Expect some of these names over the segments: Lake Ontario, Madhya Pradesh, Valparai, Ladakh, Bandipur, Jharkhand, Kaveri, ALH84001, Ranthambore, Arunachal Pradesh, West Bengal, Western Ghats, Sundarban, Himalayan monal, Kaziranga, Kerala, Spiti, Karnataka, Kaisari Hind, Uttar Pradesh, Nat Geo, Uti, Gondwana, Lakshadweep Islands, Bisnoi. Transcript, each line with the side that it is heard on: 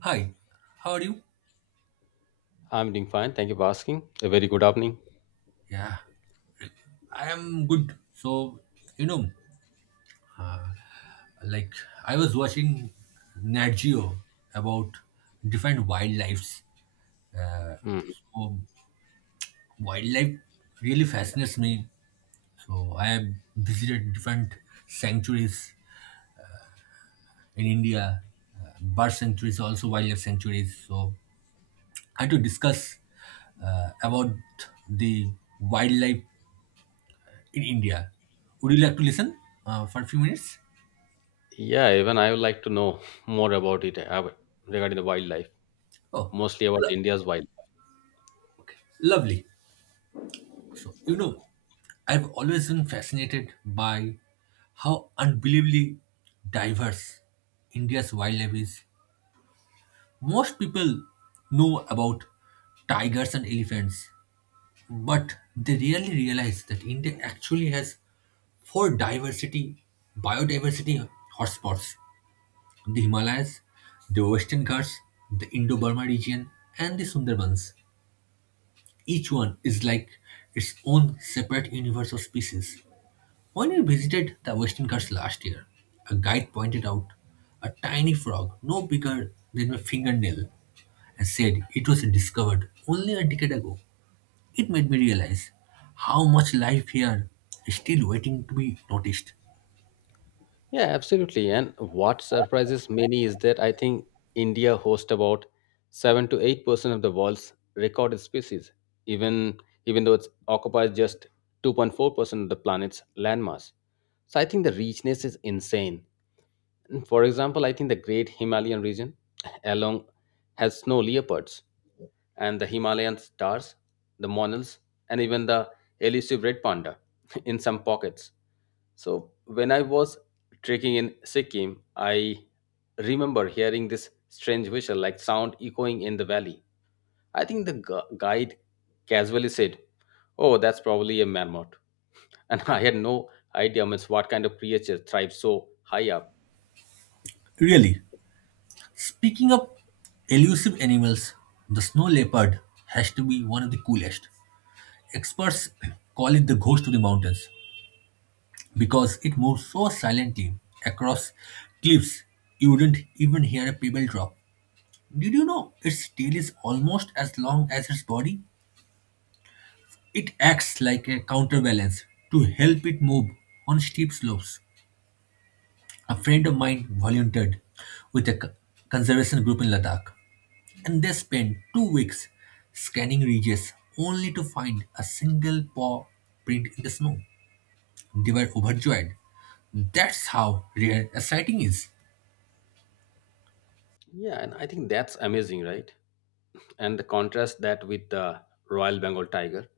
right: Hi, how are you?
left: I'm doing fine. Thank you for asking. A very good evening.
right: Yeah, I am good. So, you know, like I was watching Nat Geo about different wildlife.
left: Mm.
right: So, wildlife really fascinates me. So, I have visited different sanctuaries in India, bird sanctuaries, also wildlife sanctuaries. So, I had to discuss about the wildlife in India. Would you like to listen for a few minutes?
left: Yeah, even I would like to know more about it regarding the wildlife,
right: Oh,
left: mostly about India's wildlife.
right: okay, lovely. So, I've always been fascinated by how unbelievably diverse India's wildlife is. Most people know about tigers and elephants, but they rarely realize that India actually has four biodiversity hotspots: the Himalayas, the Western Ghats, the Indo Burma region, and the Sundarbans. Each one is like its own separate universe of species. When we visited the Western Ghats last year, a guide pointed out a tiny frog no bigger than my fingernail and said it was discovered only a decade ago. It made me realize how much life here is still waiting to be noticed.
left: Yeah, absolutely. And what surprises many is that I think India hosts about 7 to 8% of the world's recorded species, even even though it occupies just 2.4% of the planet's landmass. So I think the richness is insane. For example, I think the Great Himalayan region along has snow leopards and the Himalayan stars, the monals, and even the elusive red panda in some pockets. So, when I was trekking in Sikkim, I remember hearing this strange whistle like sound echoing in the valley. I think the guide casually said, "Oh, that's probably a marmot." And I had no idea means, what kind of creature thrives so high up.
right: Really, speaking of elusive animals, the snow leopard has to be one of the coolest. Experts call it the ghost of the mountains because it moves so silently across cliffs you wouldn't even hear a pebble drop. Did you know its tail is almost as long as its body? It acts like a counterbalance to help it move on steep slopes. A friend of mine volunteered with a conservation group in Ladakh, and they spent 2 weeks scanning ridges only to find a single paw print in the snow. They were overjoyed. That's how rare a sighting is.
left: Yeah, and I think that's amazing, right? And the contrast that with the Royal Bengal tiger,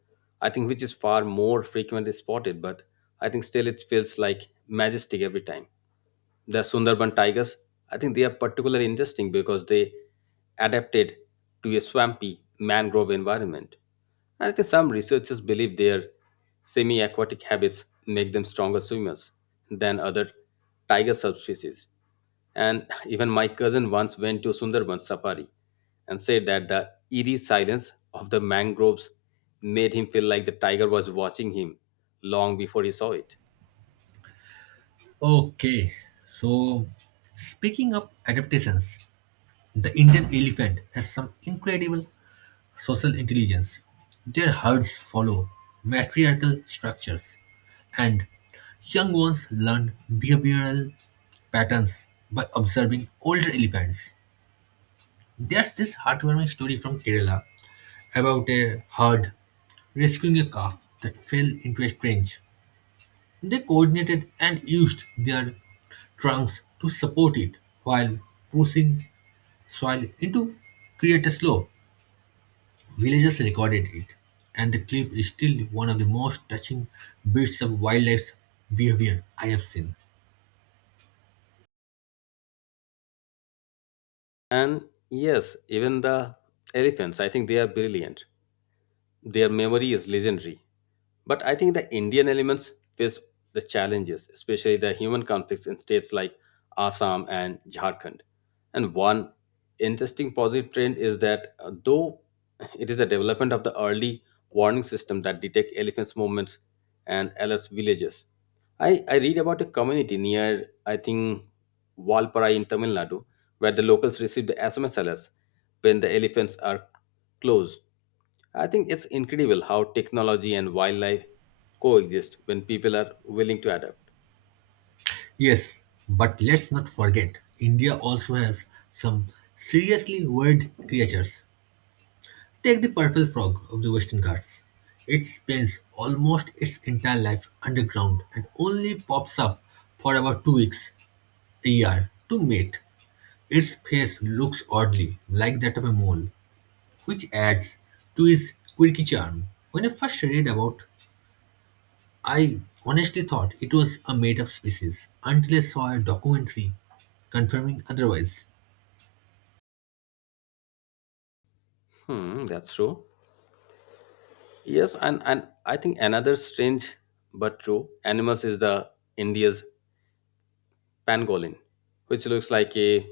left: I think which is far more frequently spotted, but I think still it feels like majestic every time. The Sundarban tigers, I think they are particularly interesting because they adapted to a swampy mangrove environment. And I think some researchers believe their semi aquatic habits make them stronger swimmers than other tiger subspecies. And even my cousin once went to Sundarban safari and said that the eerie silence of the mangroves made him feel like the tiger was watching him long before he saw it.
right: Okay, so speaking of adaptations, the Indian elephant has some incredible social intelligence. Their herds follow matriarchal structures, and young ones learn behavioral patterns by observing older elephants. There's this heartwarming story from Kerala about a herd rescuing a calf that fell into a trench. They coordinated and used their trunks to support it while pushing soil into create a slope. Villagers recorded it, and the clip is still one of the most touching bits of wildlife's behavior I have seen.
left: And yes, even the elephants, I think they are brilliant. Their memory is legendary. But I think the Indian elements face the challenges, especially the human conflicts in states like Assam and Jharkhand. And one interesting positive trend is that though it is a development of the early warning system that detect elephants' movements and alerts villages. I read about a community near, I think, Valparai in Tamil Nadu, where the locals receive the SMS alerts when the elephants are close. I think it's incredible how technology and wildlife coexist when people are willing to adapt.
right: Yes, but let's not forget, India also has some seriously weird creatures. Take the purple frog of the Western Ghats. It spends almost its entire life underground and only pops up for about 2 weeks a year to mate. Its face looks oddly like that of a mole, which adds to its quirky charm. When I first read about, I honestly thought it was a made-up species until I saw a documentary confirming otherwise.
left: Hmm, that's true. Yes, and I think another strange but true animals is the India's pangolin, which looks like a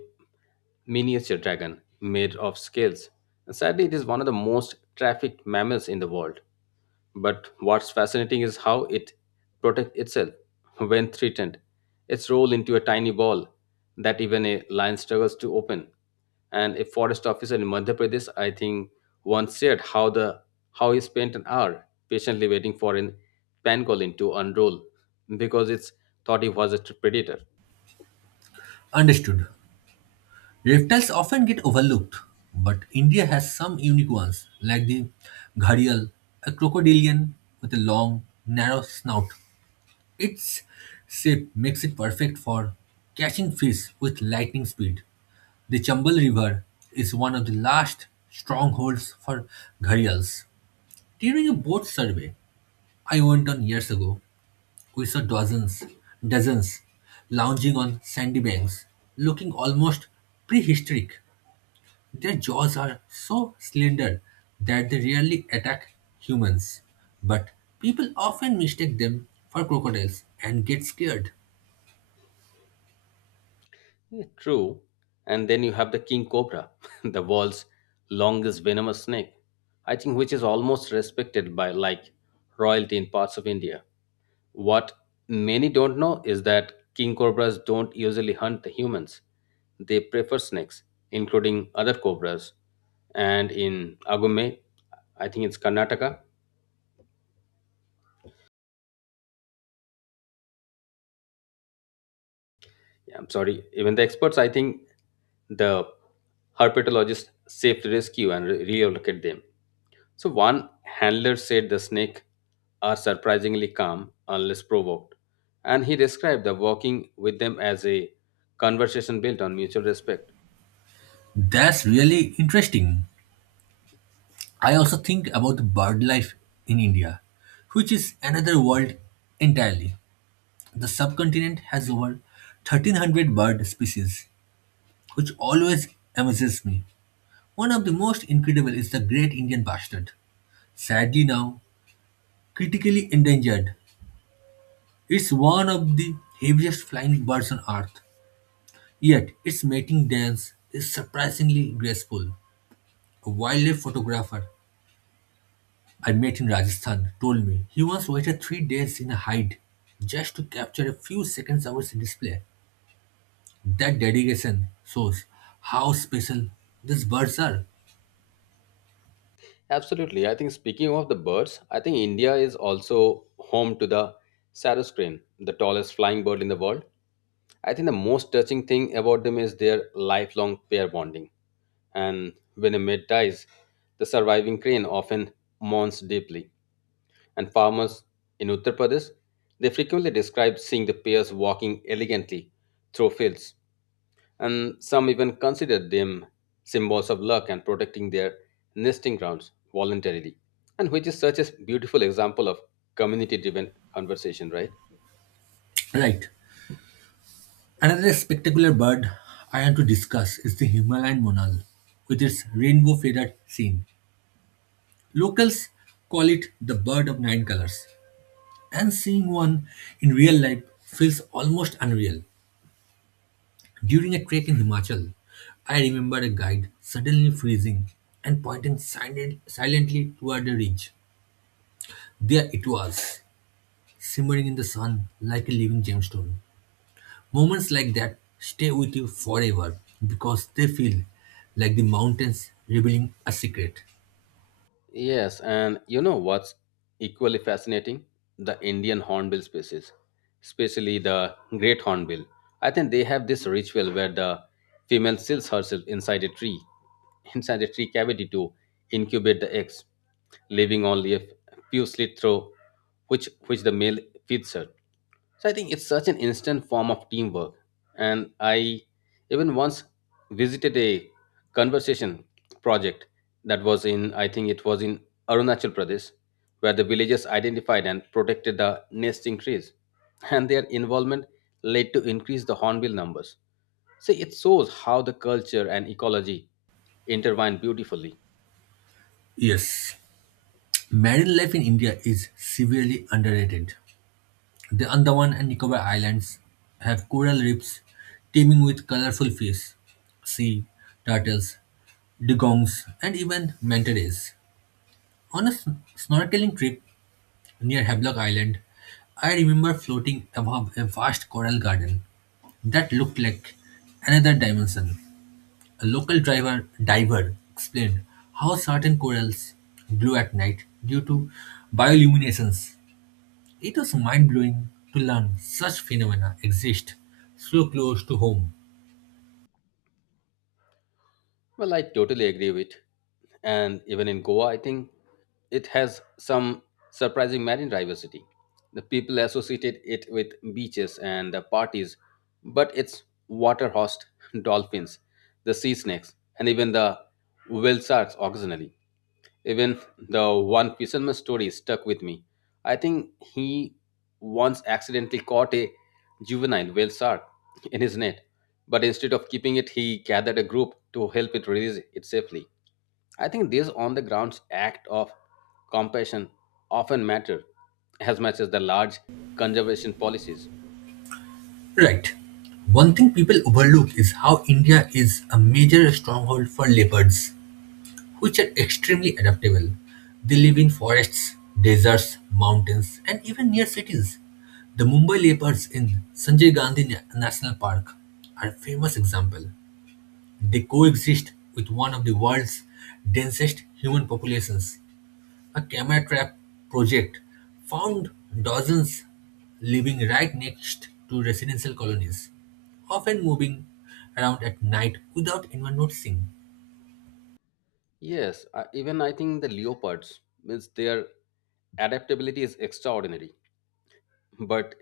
left: miniature dragon made of scales. And sadly, it is one of the most trafficked mammals in the world. But what's fascinating is how it protects itself when threatened. It's rolled into a tiny ball that even a lion struggles to open. And a forest officer in Madhya Pradesh, I think, once shared how he spent an hour patiently waiting for an pangolin to unroll because it's thought he was a predator.
right: Understood. Reptiles often get overlooked, but India has some unique ones, like the gharial, a crocodilian with a long, narrow snout. Its shape makes it perfect for catching fish with lightning speed. The Chambal River is one of the last strongholds for gharials. During a boat survey I went on years ago, we saw dozens lounging on sandy banks, looking almost prehistoric. Their jaws are so slender that they rarely attack humans, but people often mistake them for crocodiles and get scared.
left: Yeah, true. And then you have the king cobra, the world's longest venomous snake, I think which is almost respected by like royalty in parts of India. What many don't know is that king cobras don't usually hunt the humans. They prefer snakes, including other cobras. And in Agume, I think it's Karnataka. Yeah, I'm sorry. Even the experts, I think the herpetologists saved rescue and relocate them. So one handler said the snake are surprisingly calm unless provoked, and he described the walking with them as a conversation built on mutual respect.
right: That's really interesting. I also think about the bird life in India, which is another world entirely. The subcontinent has over 1300 bird species, which always amazes me. One of the most incredible is the great Indian bustard, sadly now critically endangered. It's one of the heaviest flying birds on Earth, yet its mating dance is surprisingly graceful. A wildlife photographer I met in Rajasthan told me he once waited 3 days in a hide just to capture a few seconds of its display. That dedication shows how special these birds are.
left: Absolutely. I think speaking of the birds, I think India is also home to the sarus crane, the tallest flying bird in the world. I think the most touching thing about them is their lifelong pair bonding. And when a mate dies, the surviving crane often mourns deeply, and farmers in Uttar Pradesh, they frequently describe seeing the pairs walking elegantly through fields, and some even consider them symbols of luck and protecting their nesting grounds voluntarily, and which is such a beautiful example of community-driven conversation, right?
right: Right. Another spectacular bird I want to discuss is the Himalayan monal with its rainbow feathered scene. Locals call it the bird of nine colors and seeing one in real life feels almost unreal. During a trek in Himachal, I remember a guide suddenly freezing and pointing silently toward a ridge. There it was, simmering in the sun like a living gemstone. Moments like that stay with you forever because they feel like the mountains revealing a secret.
left: Yes, and you know what's equally fascinating? The Indian hornbill species, especially the great hornbill. I think they have this ritual where the female seals herself inside a tree, inside a tree cavity to incubate the eggs, leaving only a few slits through which the male feeds her. So I think it's such an instant form of teamwork. And I even once visited a conversation project that was in, I think it was in Arunachal Pradesh, where the villagers identified and protected the nesting trees. And their involvement led to increase the hornbill numbers. So it shows how the culture and ecology intertwine beautifully.
right: Yes, marine life in India is severely underrated. The Andaman and Nicobar Islands have coral reefs teeming with colorful fish, sea turtles, dugongs, and even manta rays. On a snorkeling trip near Havelock Island, I remember floating above a vast coral garden that looked like another dimension. A local driver diver explained how certain corals glow at night due to bioluminescence. It was mind blowing to learn such phenomena exist so close to home.
left: Well, I totally agree with. And even in Goa, I think it has some surprising marine diversity. The people associated it with beaches and the parties, but it's water hosts dolphins, the sea snakes, and even the whale sharks occasionally. Even the one fisherman story stuck with me. I think he once accidentally caught a juvenile whale shark in his net, but instead of keeping it, he gathered a group to help it release it safely. I think this on the grounds act of compassion often matter as much as the large conservation policies.
right: Right. One thing people overlook is how India is a major stronghold for leopards, which are extremely adaptable. They live in forests, deserts, mountains, and even near cities. The Mumbai leopards in Sanjay Gandhi National Park are a famous example. They coexist with one of the world's densest human populations. A camera trap project found dozens living right next to residential colonies, often moving around at night without anyone noticing.
left: Yes, even I think the leopards means their adaptability is extraordinary. But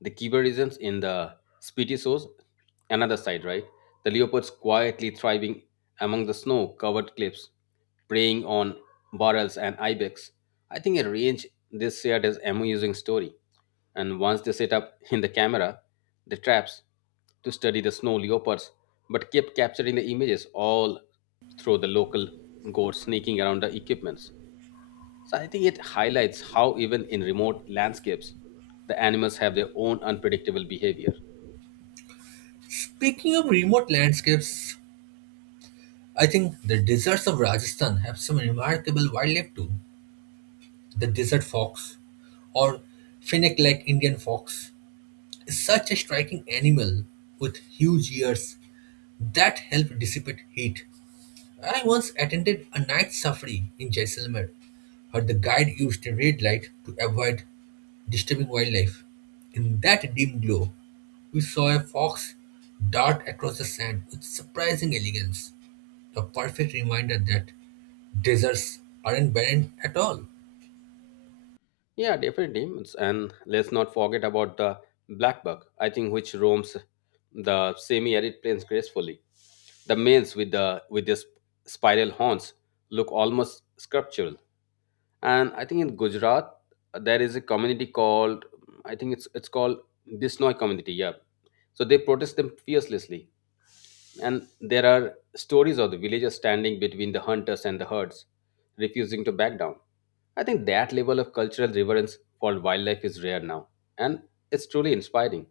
left: the Kibberisms in the Spiti shows another side, right? The leopards quietly thriving among the snow covered cliffs, preying on barrels and ibex. I think a range they shared is amusing story. And once they set up in the camera, the traps to study the snow leopards, but kept capturing the images all through the local gore sneaking around the equipments. So I think it highlights how even in remote landscapes, the animals have their own unpredictable behavior.
right: Speaking of remote landscapes, I think the deserts of Rajasthan have some remarkable wildlife too. The desert fox or fennec like Indian fox is such a striking animal with huge ears that help dissipate heat. I once attended a night safari in Jaisalmer, where the guide used a red light to avoid disturbing wildlife. In that dim glow, we saw a fox dart across the sand with surprising elegance, a perfect reminder that deserts aren't barren at all.
left: Yeah, definitely. And let's not forget about the blackbird. I think which roams the semi-arid plains gracefully. The males with their spiral horns look almost sculptural. And I think in Gujarat there is a community called I think it's called Bisnoi community. Yeah, so they protest them fearlessly. And there are stories of the villagers standing between the hunters and the herds, refusing to back down. I think that level of cultural reverence for wildlife is rare now, and it's truly inspiring.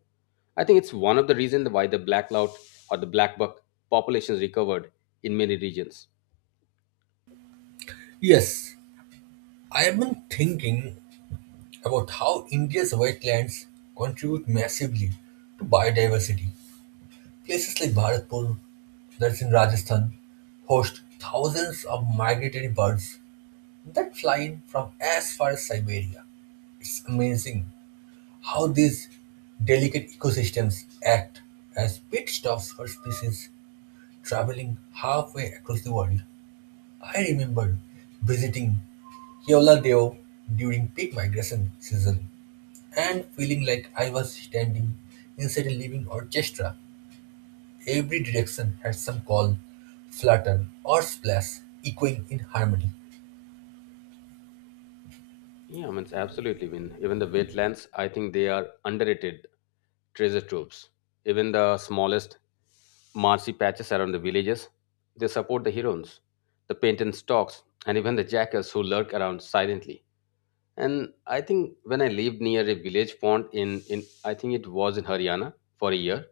left: I think it's one of the reasons why the black lout or the black buck populations recovered in many regions.
right: Yes, I have been thinking about how India's wetlands contribute massively to biodiversity. Places like Bharatpur, that's in Rajasthan, host thousands of migratory birds that fly in from as far as Siberia. It's amazing how these delicate ecosystems act as pit stops for species traveling halfway across the world. I remember visiting Keoladeo during peak migration season and feeling like I was standing inside a living orchestra. Every direction had some call, flutter, or splash echoing in harmony.
left: Yeah, I mean, it's absolutely. I mean, even the wetlands, I think they are underrated treasure troves. Even the smallest Marcy patches around the villages. They support the heroines, the painted stalks, and even the jackals who lurk around silently. And I think when I lived near a village pond in I think it was in Haryana for a year,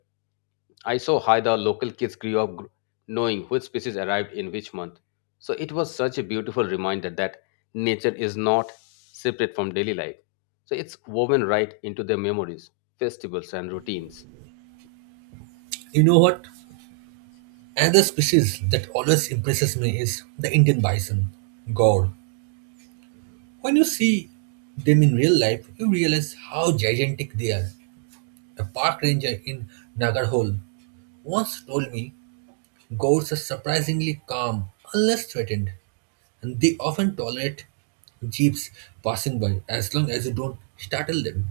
left: I saw how the local kids grew up knowing which species arrived in which month. So it was such a beautiful reminder that nature is not separate from daily life. So it's woven right into their memories, festivals, and routines.
right: You know what? Another species that always impresses me is the Indian bison, gaur. When you see them in real life, you realize how gigantic they are. A park ranger in Nagarhole once told me, Goats are surprisingly calm unless threatened, and they often tolerate jeeps passing by as long as you don't startle them.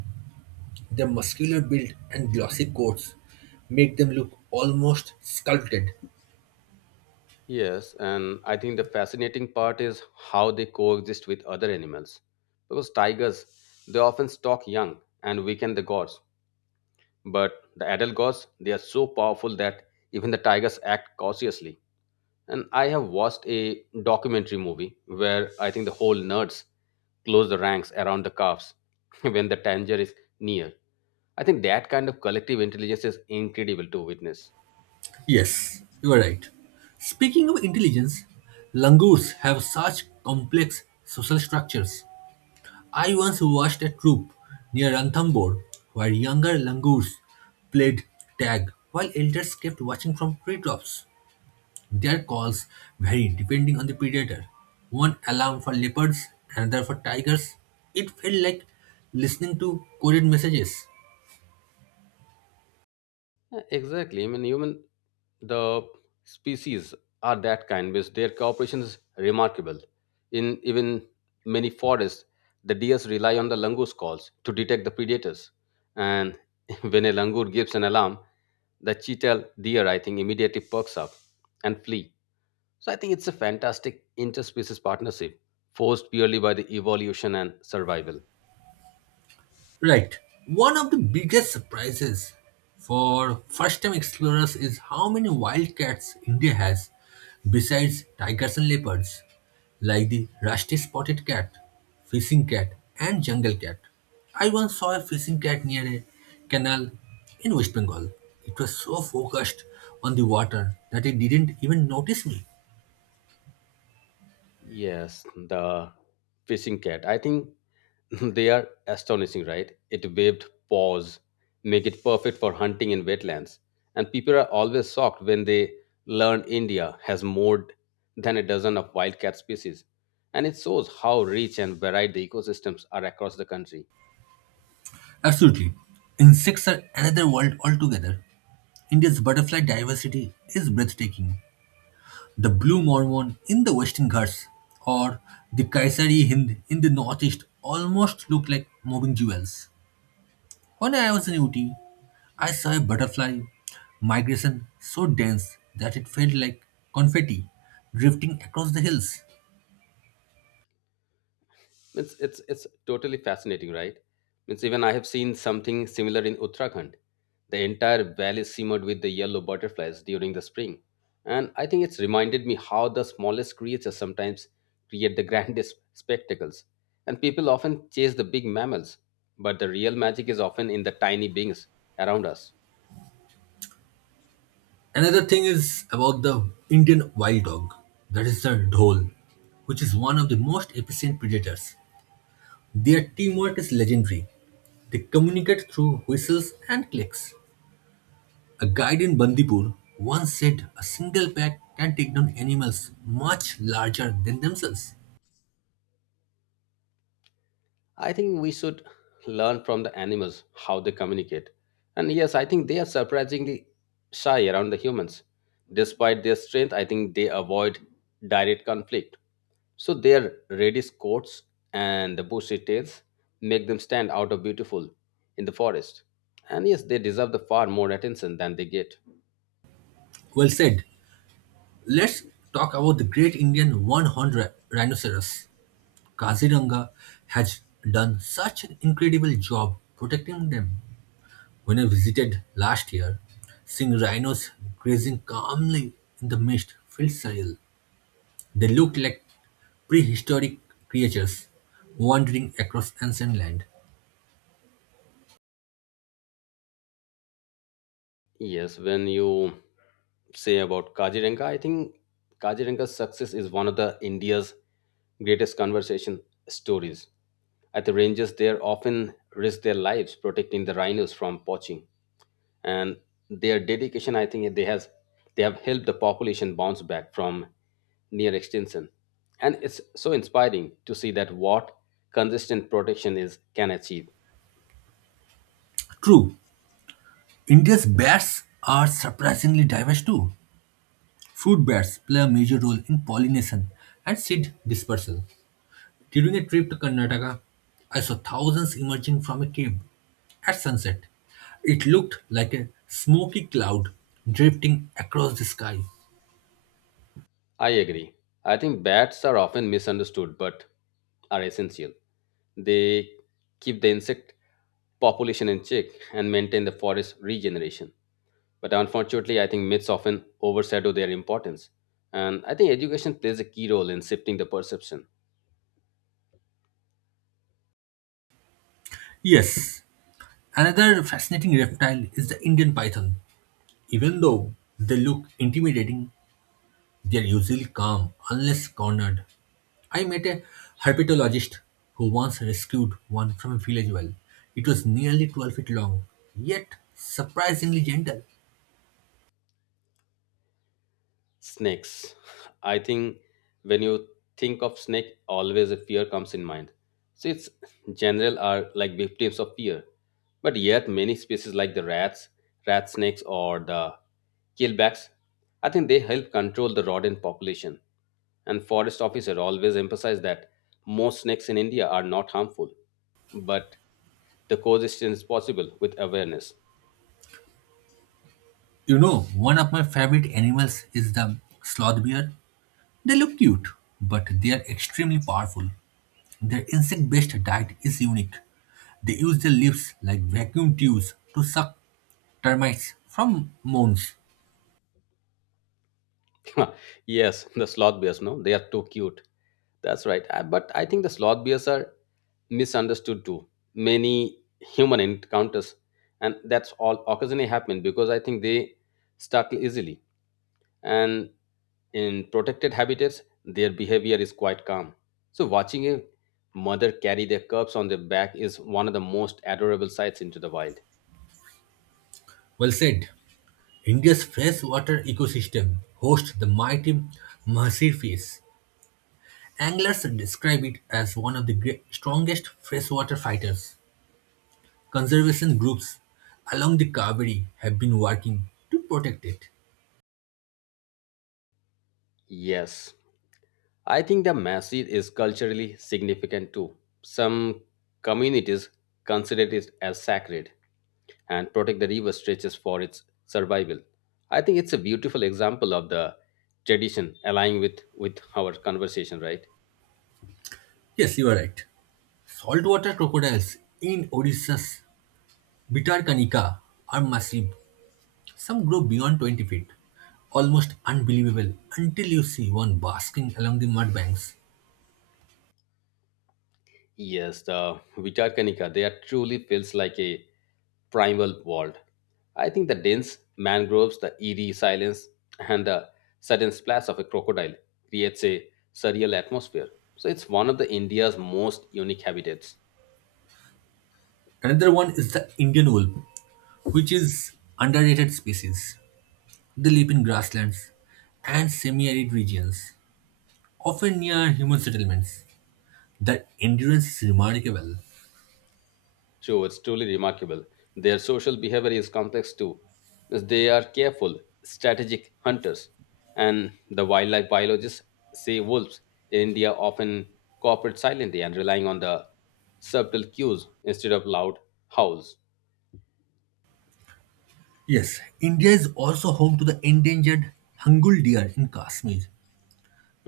right: Their muscular build and glossy coats make them look almost sculpted.
left: Yes, and I think the fascinating part is how they coexist with other animals. Because tigers, they often stalk young and weaken the gods. But the adult gods, they are so powerful that even the tigers act cautiously. And I have watched a documentary movie where I think the whole nerds close the ranks around the calves when the danger is near. I think that kind of collective intelligence is incredible to witness.
right: Yes, you are right. Speaking of intelligence, langurs have such complex social structures. I once watched a troupe near Ranthambore where younger langurs played tag while elders kept watching from treetops. Their calls varied depending on the predator. One alarm for leopards, another for tigers. It felt like listening to coded messages.
left: Yeah, exactly. I mean, human the species are that kind because their cooperation is remarkable. In even many forests, the deers rely on the langurs calls to detect the predators. And when a langur gives an alarm, the cheetah deer I think immediately perks up and flee. So I think it's a fantastic interspecies partnership forced purely by the evolution and survival.
right: Right. One of the biggest surprises for first time explorers is how many wildcats India has besides tigers and leopards, like the rusty spotted cat, fishing cat, and jungle cat. I once saw a fishing cat near a canal in West Bengal. It was so focused on the water that it didn't even notice me.
left: Yes, the fishing cat. I think they are astonishing, right? It waved paws, make it perfect for hunting in wetlands. And people are always shocked when they learn India has more than a dozen of wildcat species. And it shows how rich and varied the ecosystems are across the country.
right: Absolutely. Insects are another world altogether. India's butterfly diversity is breathtaking. The Blue Mormon in the Western Ghats or the Kaisari Hind in the Northeast almost look like moving jewels. When I was in Uti, I saw a butterfly migration so dense that it felt like confetti drifting across the hills.
left: It's totally fascinating, right? Means even I have seen something similar in Uttarakhand. The entire valley simmered with the yellow butterflies during the spring. And I think it's reminded me how the smallest creatures sometimes create the grandest spectacles. And people often chase the big mammals, but the real magic is often in the tiny beings around us.
right: Another thing is about the Indian wild dog, that is the dhol, which is one of the most efficient predators. Their teamwork is legendary. They communicate through whistles and clicks. A guide in Bandipur once said a single bat can take down animals much larger than themselves.
left: I think we should learn from the animals how they communicate. And yes, I think they are surprisingly shy around the humans. Despite their strength, I think they avoid direct conflict. So their reddish coats and the bushy tails make them stand out of beautiful in the forest. And yes, they deserve the far more attention than they get.
right: Well said. Let's talk about the great Indian one-horned rhinoceros. Kaziranga has done such an incredible job protecting them. When I visited last year, seeing rhinos grazing calmly in the mist felt surreal. They looked like prehistoric creatures wandering across ancient land.
left: Yes, when you say about Kaziranga, I think Kaziranga's success is one of the India's greatest conversation stories. At the ranges, they are often risk their lives protecting the rhinos from poaching, and their dedication, I think, they have helped the population bounce back from near extinction. And it's so inspiring to see that what consistent protection is can achieve.
right: True, India's bats are surprisingly diverse too. Fruit bats play a major role in pollination and seed dispersal. During a trip to Karnataka, I saw thousands emerging from a cave at sunset. It looked like a smoky cloud drifting across the sky.
left: I agree. I think bats are often misunderstood but are essential. They keep the insect population in check and maintain the forest regeneration. But unfortunately, I think myths often overshadow their importance. And I think education plays a key role in shifting the perception.
right: Yes, another fascinating reptile is the Indian python. Even though they look intimidating, they are usually calm unless cornered. I met a herpetologist who once rescued one from a village well. It was nearly 12 feet long, yet surprisingly gentle.
left: Snakes. I think when you think of snake, always a fear comes in mind. So it's general are like victims of fear. But yet many species like the rat snakes or the killbacks, I think they help control the rodent population. And forest officer always emphasize that most snakes in India are not harmful but the coexistence is possible with awareness.
right: You know, one of my favorite animals is the sloth bear. They look cute, but they are extremely powerful. Their insect based diet is unique. They use their lips like vacuum tubes to suck termites from mounds.
left: Yes, the sloth bears, no, they are too cute. That's right. But I think the sloth bears are misunderstood too. Many human encounters, and that's all occasionally happen because I think they startle easily. And in protected habitats, their behavior is quite calm. So watching a mother carry their cubs on their back is one of the most adorable sights into the wild.
right: Well said. India's freshwater ecosystem hosts the mighty Mahsir fish. Anglers describe it as one of the strongest freshwater fighters. Conservation groups along the Kaveri have been working to protect it.
left: Yes. I think the masjid is culturally significant too. Some communities consider it as sacred and protect the river stretches for its survival. I think it's a beautiful example of the tradition aligning with our conversation, right?
right: Yes, you are right. Saltwater crocodiles in Odisha's Bitarkanika are massive. Some grow beyond 20 feet. Almost unbelievable until you see one basking along the mud banks.
left: Yes, the Vitarkanika, they are truly feels like a primal world. I think the dense mangroves, the eerie silence, and the sudden splash of a crocodile creates a surreal atmosphere. So it's one of the India's most unique habitats.
right: Another one is the Indian wolf, which is underrated species. They live in grasslands and semi-arid regions, often near human settlements. That endurance is remarkable.
left: So it's truly remarkable. Their social behavior is complex too. Because they are careful, strategic hunters, and the wildlife biologists say wolves in India often cooperate silently and relying on the subtle cues instead of loud howls.
right: Yes, India is also home to the endangered Hangul deer in Kashmir.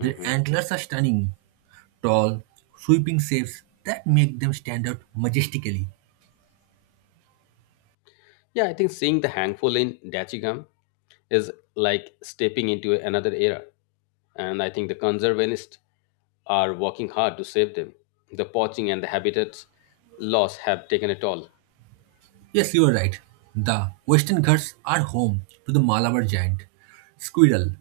right: Their antlers are stunning, tall, sweeping shapes that make them stand out majestically.
left: Yeah, I think seeing the handful in Dachigam is like stepping into another era. And I think the conservationists are working hard to save them. The poaching and the habitat loss have taken it all.
right: Yes, you are right. The Western Ghats are home to the Malabar giant squirrel.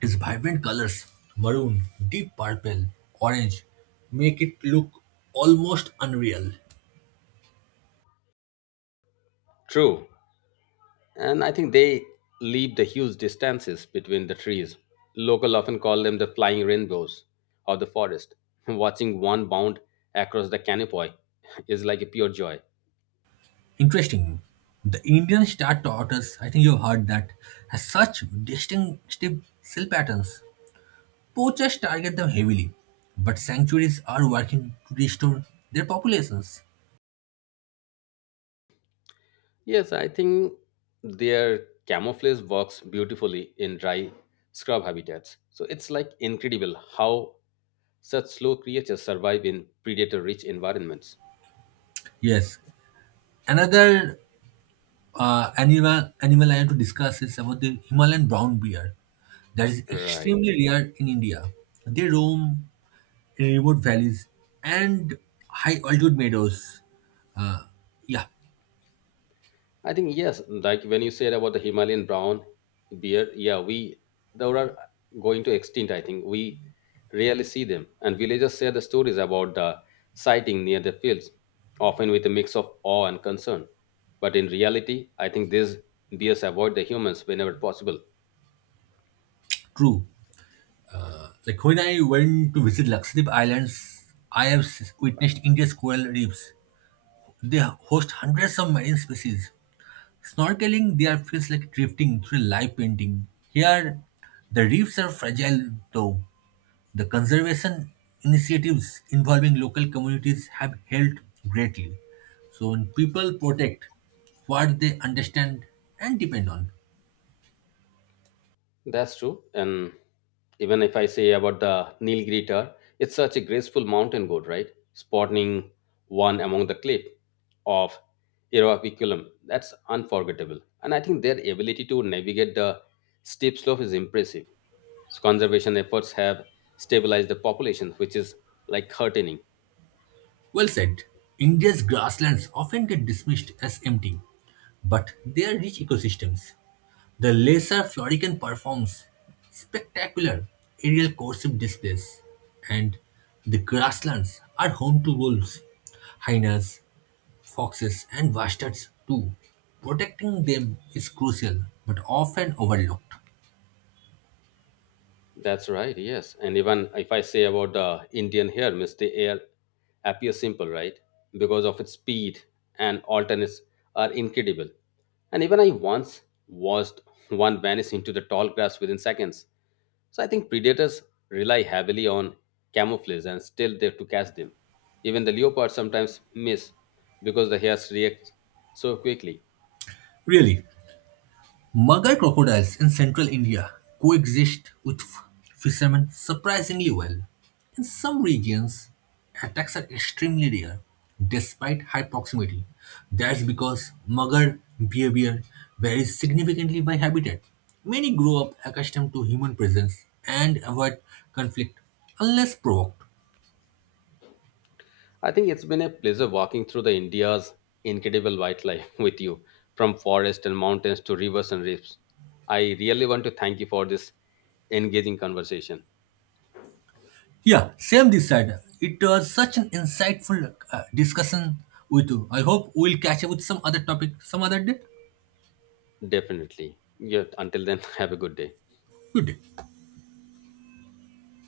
right: Its vibrant colors, maroon, deep purple, orange, make it look almost unreal.
left: True. And I think they leave the huge distances between the trees. Local often call them the flying rainbows of the forest. Watching one bound across the canopy is like a pure joy.
right: Interesting. The Indian star tortoise, I think you've heard that, has such distinctive cell patterns. Poachers target them heavily, but sanctuaries are working to restore their populations.
left: Yes, I think their camouflage works beautifully in dry scrub habitats. So it's like incredible how such slow creatures survive in predator rich environments.
right: Yes, another animal I want to discuss is about the Himalayan brown bear. That is
left: Right.
right: extremely rare in India. They roam in remote valleys and high altitude meadows. Yeah,
left: I think yes, like when you said about the Himalayan brown bear, yeah, we they are going to extinct. I think we rarely see them, and villagers share the stories about the sighting near the fields, often with a mix of awe and concern. But in reality, I think these bears avoid the humans whenever possible.
right: true. Like when I went to visit Lakshadweep Islands, I have witnessed India's coral reefs. They host hundreds of marine species. Snorkeling there feels like drifting through a live painting. Here, the reefs are fragile though. The conservation initiatives involving local communities have helped greatly. So when people protect what they understand and depend on.
left: That's true. And even if I say about the Nilgiri Tar, it's such a graceful mountain goat, right? Spawning one among the cliff of Eroapiculum. That's unforgettable. And I think their ability to navigate the steep slope is impressive. So conservation efforts have stabilized the population, which is like heartening.
right: Well said. India's grasslands often get dismissed as empty, but they are rich ecosystems. The Lesser Florican performs spectacular aerial coursive displays, and the grasslands are home to wolves, hyenas, foxes, and bastards too. Protecting them is crucial, but often overlooked.
left: That's right, yes. And even if I say about the Indian hair, Miss, the air appears simple, right? Because of its speed and alternates are incredible. And even I once watched one vanish into the tall grass within seconds. So I think predators rely heavily on camouflage and still there to catch them. Even the leopards sometimes miss because the hairs react so quickly.
right: Really, Mugger crocodiles in central India coexist with fishermen surprisingly well. In some regions, attacks are extremely rare despite high proximity. That's because mugger behavior varies significantly by habitat. Many grow up accustomed to human presence and avoid conflict unless provoked.
left: I think it's been a pleasure walking through the India's incredible wildlife with you, from forests and mountains to rivers and reefs. I really want to thank you for this engaging conversation.
right: Yeah, same this side. It was such an insightful discussion with you. I hope we'll catch up with some other topic some other day.
left: Definitely. Yeah, until then, have a good day.
right: Good day.